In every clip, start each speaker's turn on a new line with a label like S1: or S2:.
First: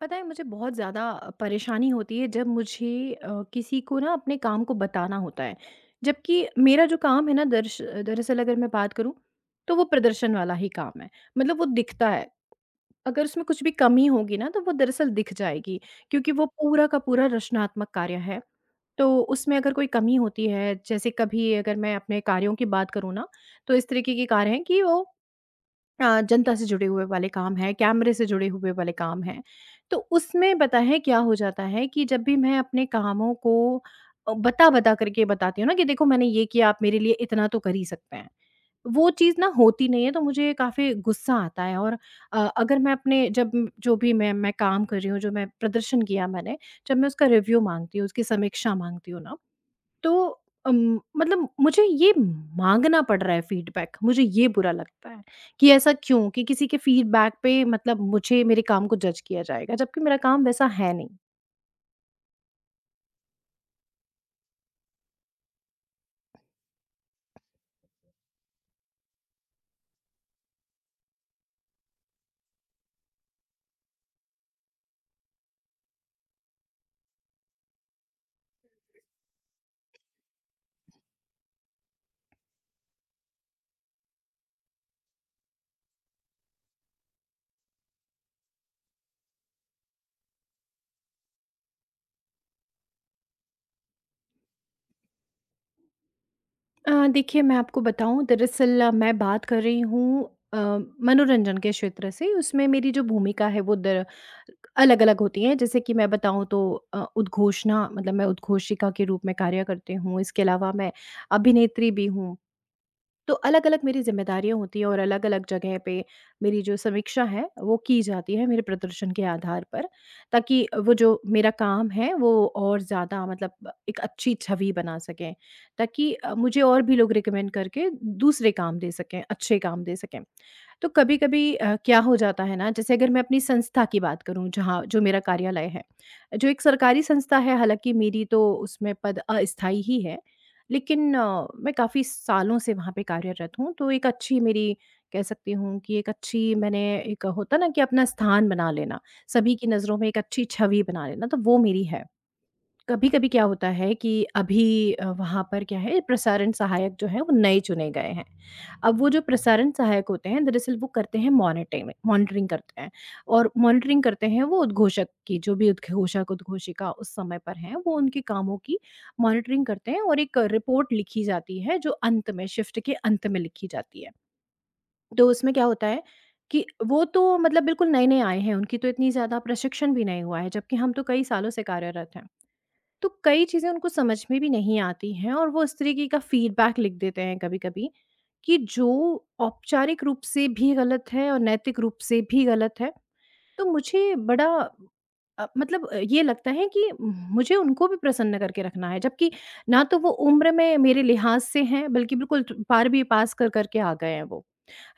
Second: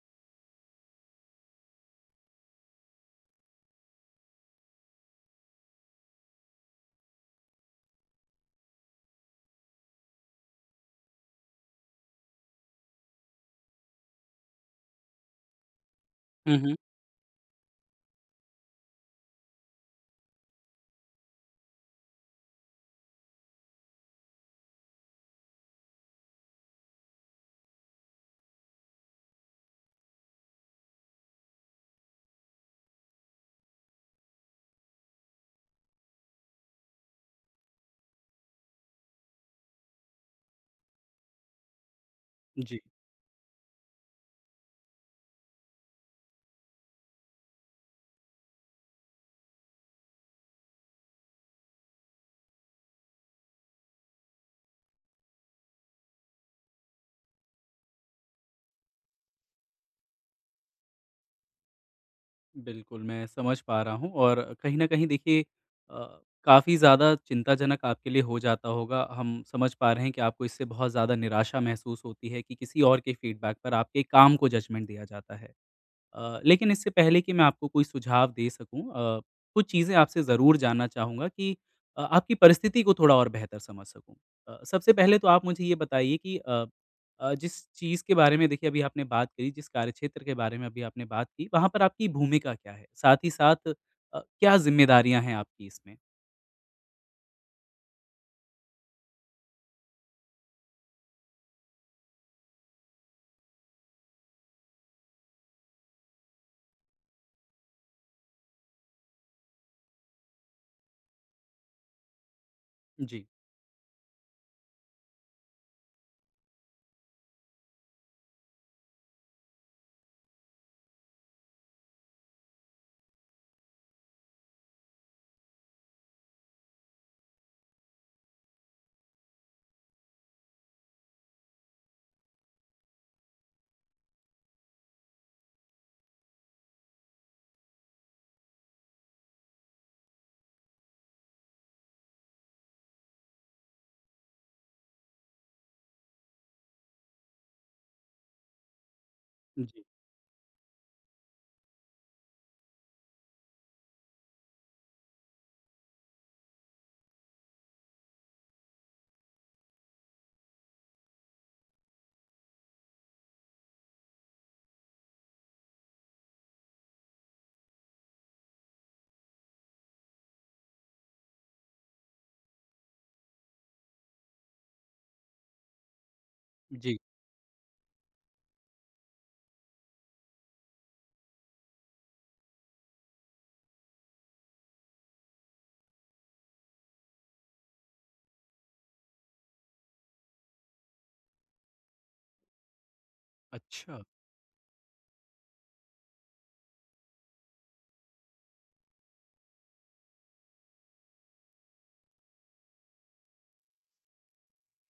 S1: पता है, मुझे बहुत ज़्यादा परेशानी होती है जब मुझे किसी को ना अपने काम को बताना होता है। जबकि मेरा जो काम है ना दर्श दरअसल अगर मैं बात करूँ तो वो प्रदर्शन वाला ही काम है। मतलब वो दिखता है। अगर उसमें कुछ भी कमी होगी ना तो वो दरअसल दिख जाएगी, क्योंकि वो
S2: हुँ, हुँ।
S1: पूरा का पूरा रचनात्मक कार्य है। तो उसमें अगर कोई कमी होती है, जैसे कभी अगर मैं अपने कार्यों की बात करूँ ना, तो इस तरीके के कार्य हैं कि वो जनता से जुड़े हुए वाले काम हैं, कैमरे से जुड़े हुए वाले काम हैं। तो उसमें पता है क्या हो जाता है कि जब भी मैं अपने कामों को बता-बता करके बताती हूँ ना कि देखो मैंने ये किया, आप मेरे लिए इतना तो कर ही सकते हैं। वो चीज़ ना होती नहीं है, तो मुझे काफ़ी गुस्सा आता है। और अगर
S2: जी,
S1: मैं जो भी मैं काम कर रही हूँ, जो मैं प्रदर्शन किया मैंने, जब मैं उसका रिव्यू माँगती हूँ, उसकी समीक्षा माँगती हूँ ना, तो मतलब मुझे ये माँगना पड़ रहा है फीडबैक, मुझे ये बुरा लगता है कि ऐसा क्यों? कि किसी के फीडबैक पे मतलब मुझे मेरे काम को जज किया जाएगा, जबकि मेरा काम वैसा है नहीं।
S2: बिल्कुल मैं समझ पा रहा हूँ और कहीं न कहीं देखिए काफ़ी ज़्यादा चिंताजनक आपके लिए हो जाता होगा। हम समझ पा रहे हैं कि आपको इससे बहुत ज़्यादा निराशा महसूस होती है कि किसी और के फीडबैक पर आपके काम को जजमेंट दिया जाता है। लेकिन इससे पहले कि मैं आपको कोई सुझाव दे सकूँ कुछ चीज़ें आपसे ज़रूर जानना चाहूँगा कि आपकी परिस्थिति को थोड़ा और बेहतर समझ सकूँ। सबसे पहले तो आप मुझे ये बताइए कि जिस चीज़ के बारे में देखिए अभी आपने बात करी, जिस कार्यक्षेत्र के बारे में अभी आपने बात की, वहाँ पर आपकी भूमिका क्या है? साथ ही साथ क्या ज़िम्मेदारियाँ हैं आपकी इसमें?
S1: देखिए मैं आपको बताऊँ, दरअसल मैं बात कर रही हूँ अ, मनोरंजन के क्षेत्र से। उसमें मेरी जो भूमिका है वो दर अलग-अलग होती है। जैसे कि मैं बताऊँ तो उद्घोषणा मतलब मैं उद्घोषिका के रूप में कार्य करती हूँ, इसके अलावा मैं अभिनेत्री भी हूँ।
S2: जी।
S1: तो अलग-अलग मेरी ज़िम्मेदारियाँ होती हैं और अलग-अलग जगह पे मेरी जो समीक्षा है, वो की जाती है मेरे प्रदर्शन के आधार पर, ताकि वो जो मेरा काम है वो और ज़्यादा मतलब एक अच्छी छवि बना सकें, ताकि मुझे और भी लोग रिकमेंड करके दूसरे काम दे सकें, अच्छे काम दे सकें। तो कभी-कभी क्या हो जाता है ना, जैसे अगर मैं अपनी संस्था की बात करूँ, जहाँ जो मेरा कार्यालय है, जो एक सरकारी संस्था है, हालाँकि मेरी तो उसमें पद अस्थायी ही है, लेकिन मैं काफ़ी सालों से वहाँ पे कार्यरत हूँ, तो एक अच्छी मेरी, कह सकती हूँ कि एक अच्छी मैंने, एक होता ना कि अपना स्थान बना लेना, सभी की
S2: जी।
S1: नज़रों में एक अच्छी छवि बना लेना, तो वो मेरी है। कभी-कभी क्या होता है कि अभी वहाँ पर क्या है, प्रसारण सहायक जो है वो नए चुने गए हैं। अब वो जो प्रसारण सहायक होते हैं, दरअसल वो करते हैं मॉनिटिंग मॉनिटरिंग करते हैं। और मॉनिटरिंग करते हैं वो उद्घोषक की, जो भी उद्घोषक, उद्घोषिका उस समय पर हैं, वो उनके कामों की मॉनिटरिंग करते हैं और एक रिपोर्ट लिखी जाती है जो अंत में शिफ्ट के अंत में लिखी जाती है। तो उसमें क्या होता है कि
S2: जी।
S1: वो तो मतलब बिल्कुल नए-नए आए हैं, उनकी तो इतनी ज़्यादा प्रशिक्षण भी नहीं हुआ है, जबकि हम तो कई सालों से कार्यरत हैं। तो कई चीज़ें उनको समझ में भी नहीं आती हैं और वो इस तरीके का फीडबैक लिख देते हैं कभी-कभी, कि जो औपचारिक रूप से भी गलत है और नैतिक रूप से भी गलत है। तो
S2: अच्छा।
S1: मुझे बड़ा मतलब ये लगता है कि मुझे उनको भी प्रसन्न करके रखना है, जबकि ना तो वो उम्र में मेरे लिहाज से हैं, बल्कि बिल्कुल ट 12वीं पास कर कर के आ गए हैं वो।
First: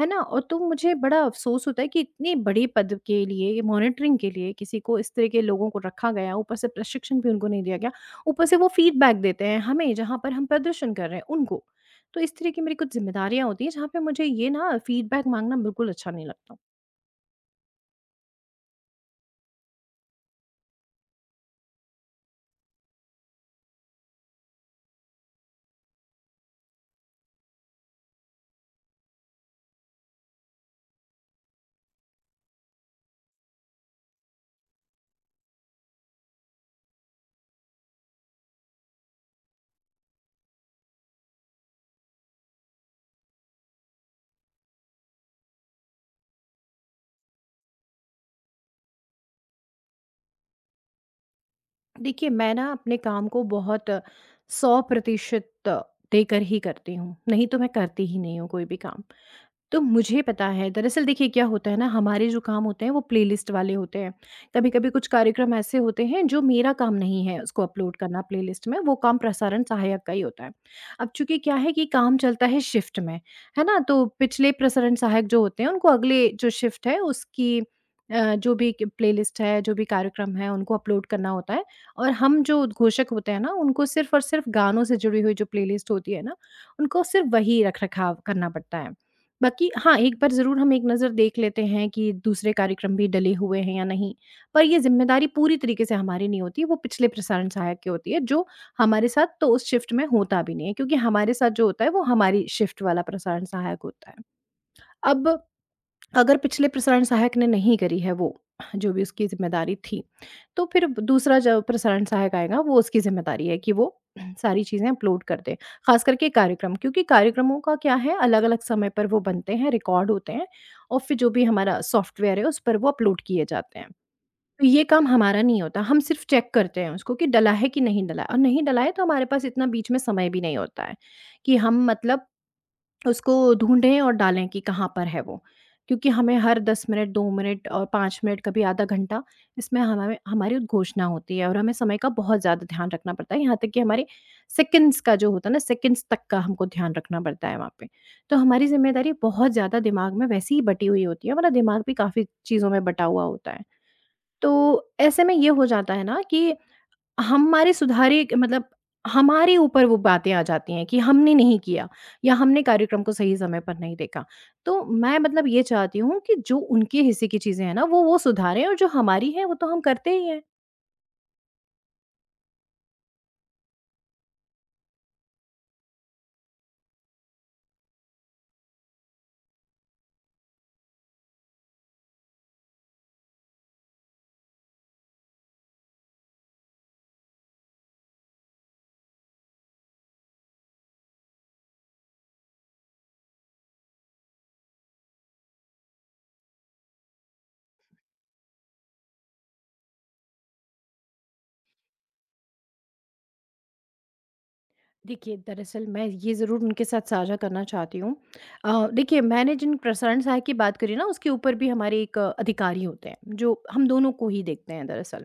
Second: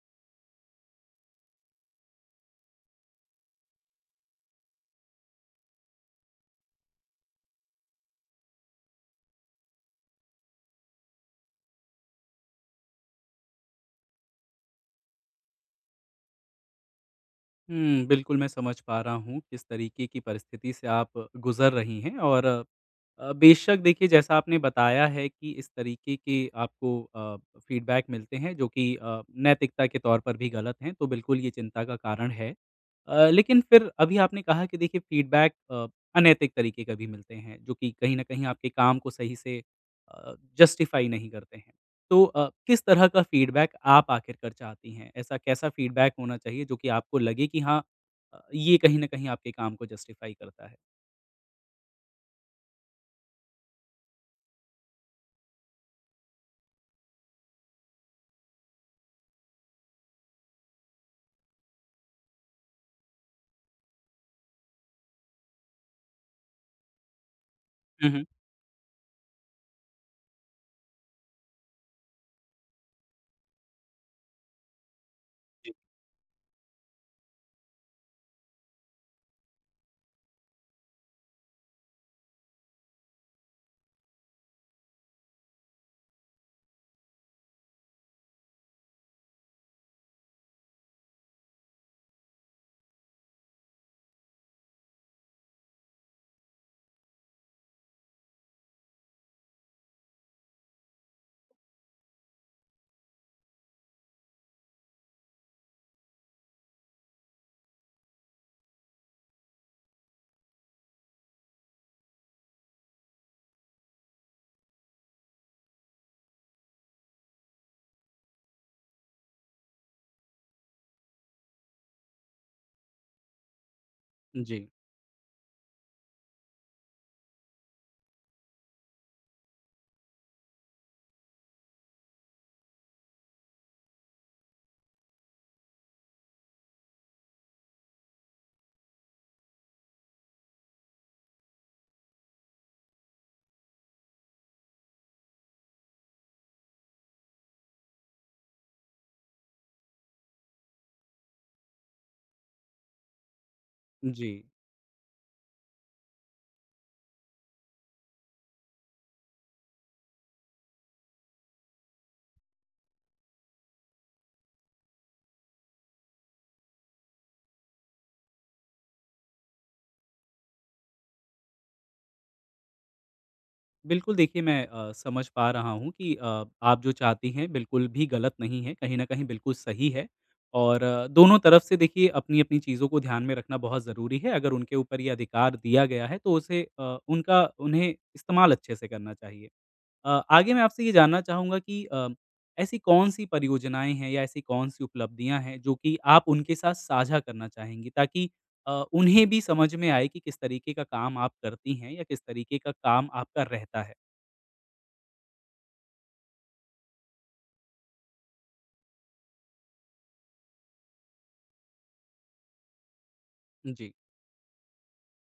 S1: है ना? और तो मुझे बड़ा अफ़सोस होता है कि इतने बड़े पद के लिए, मॉनिटरिंग के लिए किसी को, इस तरह के लोगों को रखा गया, ऊपर से प्रशिक्षण भी उनको नहीं दिया गया। ऊपर से वो फ़ीडबैक देते हैं हमें, जहाँ पर हम प्रदर्शन कर रहे हैं, उनको। तो इस तरह की मेरी कुछ ज़िम्मेदारियाँ होती हैं, जहाँ पे मुझे ये ना फ़ीडबैक माँगना बिल्कुल अच्छा नहीं लगता।
S2: हुँ, बिल्कुल मैं समझ पा रहा हूँ किस तरीके की परिस्थिति से आप गुज़र रही हैं और बेशक देखिए जैसा आपने बताया है कि इस तरीके के आपको फ़ीडबैक मिलते हैं जो कि नैतिकता के तौर पर भी गलत हैं, तो बिल्कुल ये चिंता का कारण है। लेकिन फिर अभी आपने कहा कि देखिए फ़ीडबैक अनैतिक तरीके का भी मिलते हैं जो कि कहीं न कहीं आपके काम को सही से जस्टिफ़ाई नहीं करते हैं। तो किस तरह का फीडबैक आप आखिरकार चाहती हैं? ऐसा कैसा फीडबैक होना चाहिए जो कि आपको लगे कि हाँ ये कहीं न कहीं आपके काम को जस्टिफ़ाई करता है?
S1: देखिए, मैं ना अपने काम को बहुत 100% देकर ही करती हूँ, नहीं तो मैं करती ही नहीं हूँ कोई भी काम। तो मुझे पता है, दरअसल देखिए क्या होता है ना, हमारे जो काम होते हैं वो प्लेलिस्ट वाले होते हैं। कभी कभी कुछ कार्यक्रम ऐसे होते हैं जो मेरा काम नहीं है उसको अपलोड
S2: हुँ,
S1: करना,
S2: हुँ।
S1: प्लेलिस्ट में वो काम प्रसारण सहायक का ही होता है। अब चूंकि क्या है कि काम चलता है शिफ्ट में, है ना? तो पिछले प्रसारण सहायक जो होते हैं उनको अगले जो शिफ्ट है उसकी जो भी प्लेलिस्ट है, जो भी कार्यक्रम है, उनको अपलोड करना होता है। और हम जो उद्घोषक होते हैं ना, उनको सिर्फ और सिर्फ गानों से जुड़ी हुई जो प्लेलिस्ट होती है ना, उनको सिर्फ वही रख रखाव करना पड़ता है। बाकी हाँ, एक बार ज़रूर हम एक नज़र देख लेते हैं कि दूसरे कार्यक्रम भी डले हुए हैं या नहीं, पर ये ज़िम्मेदारी पूरी तरीके से हमारी नहीं होती, वो पिछले प्रसारण सहायक की होती है, जो हमारे साथ तो उस शिफ्ट में होता भी नहीं है, क्योंकि हमारे साथ जो होता है, वो हमारी शिफ्ट वाला प्रसारण सहायक होता है। अब अगर पिछले प्रसारण सहायक ने नहीं करी है वो, जो भी उसकी ज़िम्मेदारी थी, तो फिर दूसरा जो प्रसारण सहायक आएगा, वो उसकी ज़िम्मेदारी है कि वो सारी चीज़ें अपलोड कर दे। ख़ास करके कार्यक्रम, क्योंकि कार्यक्रमों का क्या है, अलग-अलग समय पर वो बनते हैं, रिकॉर्ड होते हैं और फिर जो भी हमारा सॉफ्टवेयर है उस पर वो अपलोड किए जाते हैं। तो
S2: जी,
S1: ये काम हमारा नहीं होता, हम सिर्फ़ चेक करते हैं उसको कि डला है कि नहीं डला है, और नहीं डला है तो हमारे पास इतना बीच में समय भी नहीं होता है कि हम मतलब उसको ढूँढें और डालें कि कहाँ पर है वो। क्योंकि हमें हर 10 मिनट, 2 मिनट और 5 मिनट, कभी आधा घंटा, इसमें हमामें हमारी उद्घोषणा होती है और हमें समय का बहुत ज़्यादा ध्यान रखना पड़ता है। यहाँ तक कि हमारे सेकंड्स का जो होता है ना, सेकंड्स तक का हमको ध्यान रखना पड़ता है वहाँ पे। तो हमारी ज़िम्मेदारी बहुत ज़्यादा दिमाग में वैसे ही बटी हुई होती है, हमारा दिमाग भी काफ़ी चीज़ों में बटा हुआ होता है।
S2: जी।
S1: तो ऐसे में ये हो जाता है ना कि हमारे सुधारे मतलब हमारे ऊपर वो बातें आ जाती हैं कि हमने नहीं किया या हमने कार्यक्रम को सही समय पर नहीं देखा। तो मैं मतलब ये चाहती हूँ कि जो उनके हिस्से की चीज़ें हैं ना वो सुधारें, और जो हमारी है वो तो हम करते ही हैं।
S2: बिल्कुल देखिए मैं समझ पा रहा हूँ कि आप जो चाहती हैं बिल्कुल भी गलत नहीं है, कहीं न कहीं बिल्कुल सही है और दोनों तरफ से देखिए अपनी-अपनी चीज़ों को ध्यान में रखना बहुत ज़रूरी है। अगर उनके ऊपर ये अधिकार दिया गया है तो उसे उनका उन्हें इस्तेमाल अच्छे से करना चाहिए। आगे मैं आपसे ये जानना चाहूँगा कि ऐसी कौन-सी परियोजनाएँ हैं या ऐसी कौन-सी उपलब्धियाँ हैं जो कि आप उनके साथ साझा करना चाहेंगी ताकि उन्हें भी समझ में आए कि किस तरीके का काम आप करती हैं या किस तरीके का काम आपका रहता है?
S1: देखिए, दरअसल मैं ये ज़रूर उनके साथ साझा करना चाहती हूँ। देखिए मैंने जिन प्रसारण सहायक की बात करी ना, उसके ऊपर भी हमारे एक अधिकारी होते हैं, जो हम
S2: जी।
S1: दोनों को ही देखते हैं दरअसल।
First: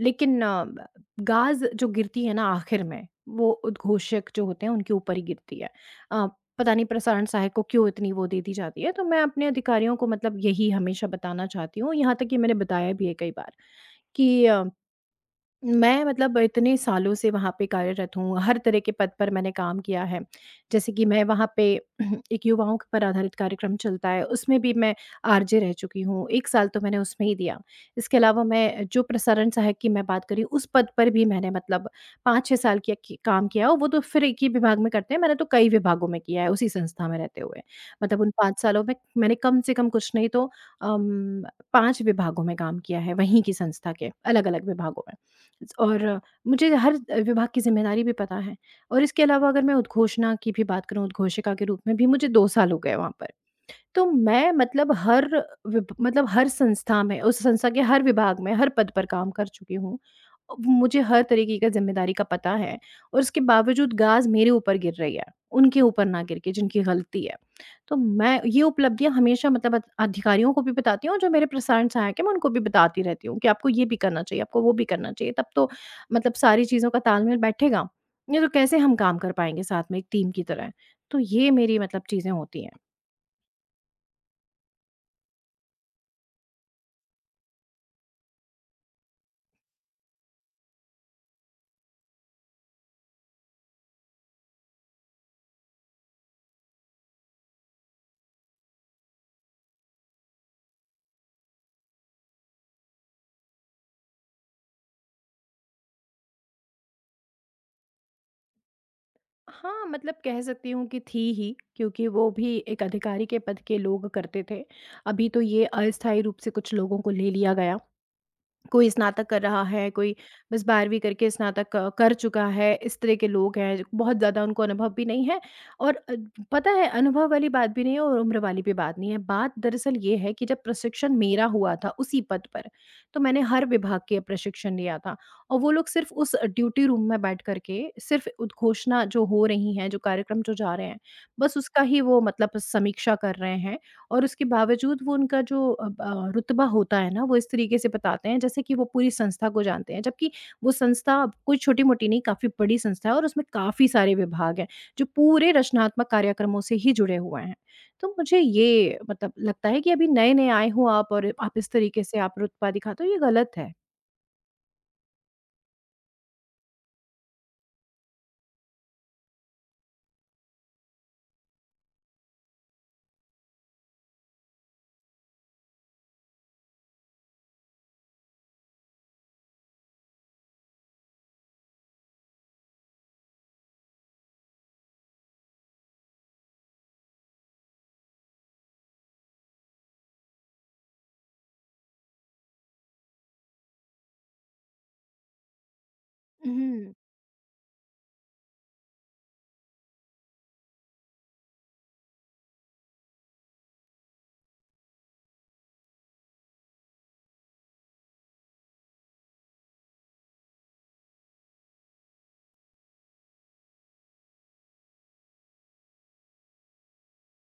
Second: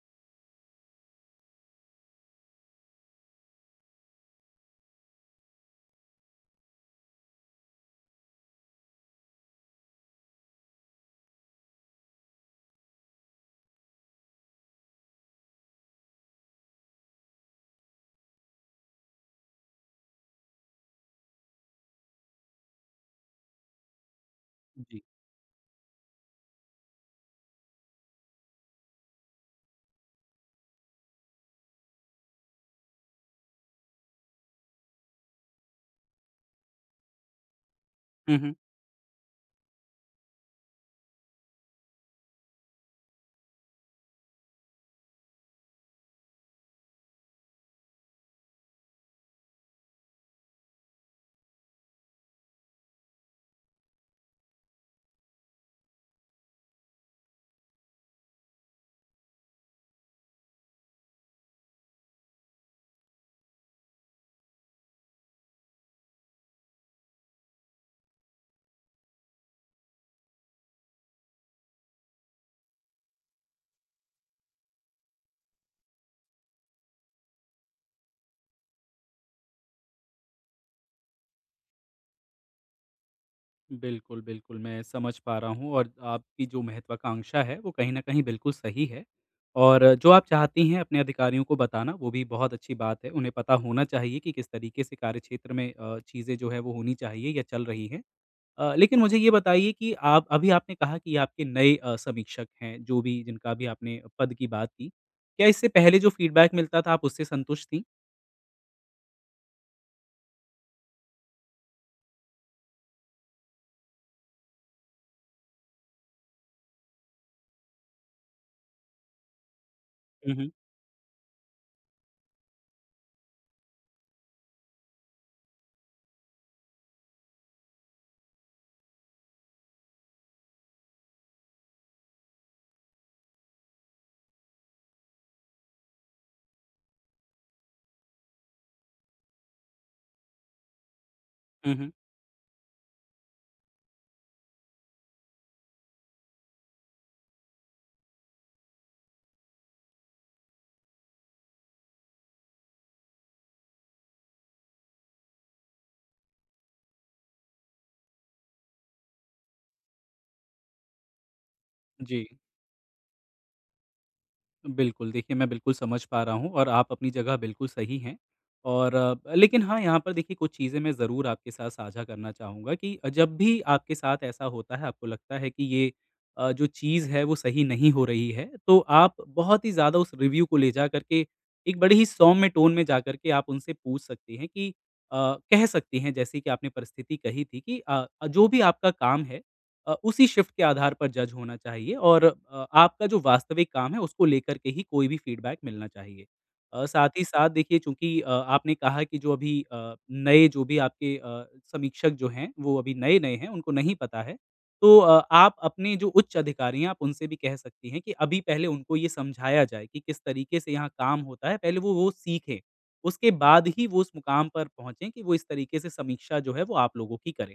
S1: लेकिन ब गाज़ जो गिरती है ना आखिर में, वो उद्घोषक जो होते हैं उनके ऊपर ही गिरती है। अ, पता नहीं प्रसारण सहायक को क्यों इतनी वो दे दी जाती है, तो मैं अपने अधिकारियों को मतलब यही हमेशा बताना चाहती हूँ, यहाँ तक कि मैंने बताया भी है कई बार कि मैं मतलब इतने सालों से वहाँ पे कार्यरत हूँ, हर तरह के पद पर मैंने काम किया है। जैसे कि मैं वहाँ पे एक युवाओं के पर आधारित कार्यक्रम चलता है, उसमें भी मैं
S2: जी।
S1: आरजे रह चुकी हूँ, 1 साल तो मैंने उसमें ही दिया। इसके अलावा मैं जो प्रसारण सहायक की मैं बात कर रही हूँ, उस पद पर भी मैंने मतलब 5-6 साल किया कि काम किया और वो तो फिर एक ही विभाग में करते हैं, मैंने तो कई विभागों में किया है उसी संस्था में रहते हुए। मतलब उन
S2: हुँ, हुँ।
S1: 5 सालों में मैंने कम से कम कुछ नहीं तो अम, 5 विभागों में काम किया है, वहीं की संस्था के अलग-अलग विभागों में। और मुझे हर विभाग की ज़िम्मेदारी भी पता है और इसके अलावा अगर मैं उद्घोषणा की भी बात करूँ, उद्घोषिका के रूप में भी मुझे 2 साल हो गए वहाँ पर। तो मैं मतलब हर विभ मतलब हर संस्था में, उस संस्था के हर विभाग में, हर पद पर काम कर चुकी हूँ। मुझे हर तरीके का ज़िम्मेदारी का पता है और उसके बावजूद गाज़ मेरे ऊपर गिर रही है, उनके ऊपर ना गिर के जिनकी गलती है। तो मैं ये उपलब्धियाँ हमेशा मतलब अत अधिकारियों को भी बताती हूँ और जो मेरे प्रसारण सहायक हैं, मैं उनको भी बताती रहती हूँ कि आपको ये भी करना चाहिए, आपको वो भी करना चाहिए, तब तो मतलब सारी चीज़ों का तालमेल बैठेगा। नहीं तो कैसे हम काम कर पाएँगे साथ में एक टीम की तरह। तो ये मेरी मतलब चीज़ें होती हैं।
S2: बिल्कुल, बिल्कुल, मैं समझ पा रहा हूँ और आपकी जो महत्वाकांक्षा है, वो कहीं न कहीं बिल्कुल सही है और जो आप चाहती हैं अपने अधिकारियों को बताना, वो भी बहुत अच्छी बात है। उन्हें पता होना चाहिए कि किस तरीके से कार्यक्षेत्र में चीज़ें जो है वो होनी चाहिए या चल रही हैं। लेकिन मुझे ये बताइए कि आप अभी आपने कहा कि आपके नए समीक्षक हैं, जो भी जिनका भी आपने पद की बात की। क्या इससे पहले जो फ़ीडबैक मिलता था, आप उससे संतुष्ट थीं?
S1: हाँ, मतलब कह सकती हूँ कि थी ही, क्योंकि वो भी एक अधिकारी के पद के लोग करते थे। अभी तो ये अस्थायी रूप से कुछ लोगों को ले लिया गया। कोई स्नातक कर रहा है, कोई
S2: हुँ, हुँ।
S1: बस 12वीं करके स्नातक क कर चुका है, इस तरह के लोग हैं, जो बहुत ज़्यादा उनको अनुभव भी नहीं है। और पता है, अनुभव वाली बात भी नहीं है और उम्र वाली भी बात नहीं है। बात दरअसल ये है कि जब प्रशिक्षण मेरा हुआ था उसी पद पर, तो मैंने हर विभाग के प्रशिक्षण लिया था, और वो लोग सिर्फ़ उस ड्यूटी रूम में बैठ कर के सिर्फ़ उद्घोषणा जो हो रही हैं, जो कार्यक्रम जो जा रहे हैं, बस
S2: हुँ,
S1: उसका
S2: हुँ।
S1: ही वो मतलब समीक्षा कर रहे हैं। और उसके बावजूद वो उनका जो ब रुतबा होता है ना, वो इस तरीके से बताते हैं जैसे कि वो पूरी संस्था को जानते हैं। जबकि वो संस्था कोई छोटी-मोटी नहीं, काफ़ी बड़ी संस्था है और उसमें काफ़ी सारे विभाग हैं, जो पूरे रचनात्मक कार्यक्रमों से ही जुड़े हुए हैं। तो मुझे ये मतलब लगता है कि अभी नए-नए आए हो आप और आप इस तरीके से
S2: जी।
S1: आप रुतबा दिखाते हो, ये गलत है।
S2: बिल्कुल, देखिए मैं बिल्कुल समझ पा रहा हूँ और आप अपनी जगह बिल्कुल सही हैं और लेकिन हाँ, यहाँ पर देखिए कुछ चीज़ें मैं ज़रूर आपके साथ साझा करना चाहूँगा कि जब भी आपके साथ ऐसा होता है, आपको लगता है कि ये जो चीज़ है वो सही नहीं हो रही है, तो आप बहुत ही ज़्यादा उस रिव्यू को ले जाकर के एक बड़े ही सौम्य टोन में जाकर के आप उनसे पूछ सकती हैं कि कह सकती हैं जैसे कि आपने परिस्थिति कही थी कि जो भी आपका काम है उसी शिफ्ट के आधार पर जज होना चाहिए और आपका जो वास्तविक काम है उसको लेकर के ही कोई भी फीडबैक मिलना चाहिए।
S1: हुँ,
S2: साथ ही साथ देखिए चूँकि आपने कहा कि जो अभी नए जो भी आपके समीक्षक जो हैं वो अभी नए-नए हैं, उनको नहीं पता है। तो आप अपने जो उच्च अधिकारी हैं आप उनसे भी कह सकती हैं कि अभी पहले उनको ये समझाया जाए कि किस तरीके से यहाँ काम होता है, पहले वो सीखें। उसके बाद ही वो उस मुकाम पर पहुँचे कि वो इस तरीके से समीक्षा जो है वो आप लोगों की करें।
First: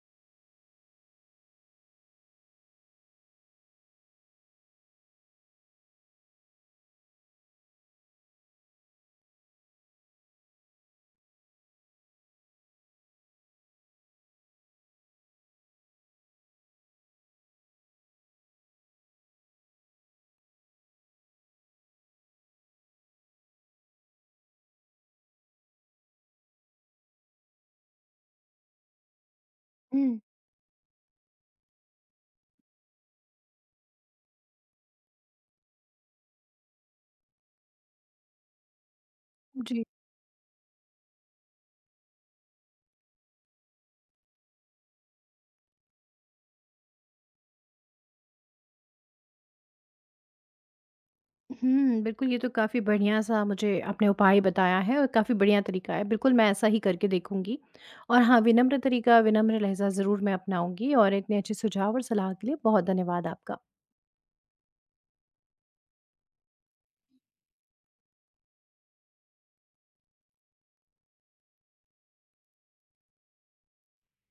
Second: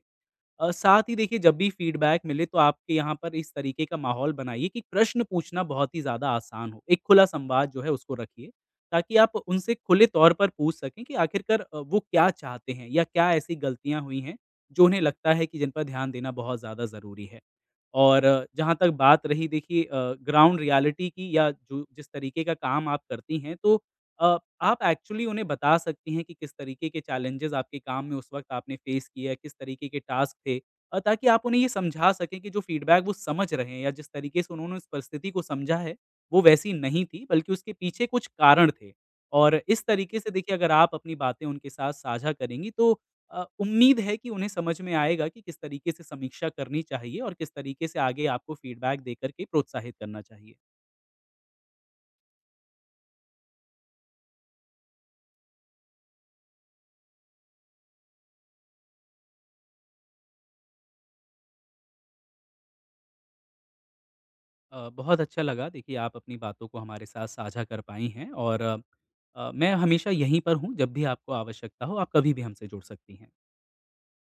S2: साथ ही देखिए जब भी फीडबैक मिले तो आपके यहाँ पर इस तरीके का माहौल बनाइए कि प्रश्न पूछना बहुत ही ज़्यादा आसान हो। एक खुला संवाद जो है उसको रखिए, ताकि आप उनसे खुले तौर पर पूछ सकें कि आखिरकार वो क्या चाहते हैं या क्या ऐसी गलतियाँ हुई हैं, जो उन्हें लगता है कि जिन पर ध्यान देना बहुत ज़्यादा ज़रूरी है। और जहाँ तक बात रही देखिए ग्राउंड रियलिटी की या जो जिस तरीके का काम आप करती हैं, तो अ, आप एक्चुअली उन्हें बता सकती हैं कि किस तरीके के चैलेंजेज़ आपके काम में उस वक़्त आपने फ़ेस किए या किस तरीके के
S1: हुँ।
S2: टास्क थे ताकि आप उन्हें ये समझा सकें कि जो फ़ीडबैक वो समझ रहे हैं या जिस तरीके से उन्होंने उस परिस्थिति को समझा है, वो वैसी नहीं थी बल्कि उसके पीछे कुछ कारण थे। और इस
S1: जी।
S2: तरीके से देखिए अगर आप अपनी बातें उनके साथ साझा करेंगी तो उम्मीद है कि उन्हें समझ में आएगा कि किस तरीके से समीक्षा करनी चाहिए और किस तरीके से आगे आपको फ़ीडबैक देकर के प्रोत्साहित करना चाहिए।
S1: हुँ, बिल्कुल ये तो काफ़ी बढ़िया-सा मुझे आपने उपाय बताया है और काफ़ी बढ़िया तरीका है। बिल्कुल मैं ऐसा ही करके देखूँगी। और हाँ, विनम्र तरीका, विनम्र लहज़ा ज़रूर मैं अपनाऊँगी, और इतने अच्छे सुझाव और सलाह के लिए बहुत धन्यवाद आपका।
S2: बहुत अच्छा लगा देखिए आप अपनी बातों को हमारे साथ साझा कर पाई हैं और मैं हमेशा यहीं पर हूँ जब भी आपको आवश्यकता हो आप कभी भी हमसे जुड़ सकती हैं।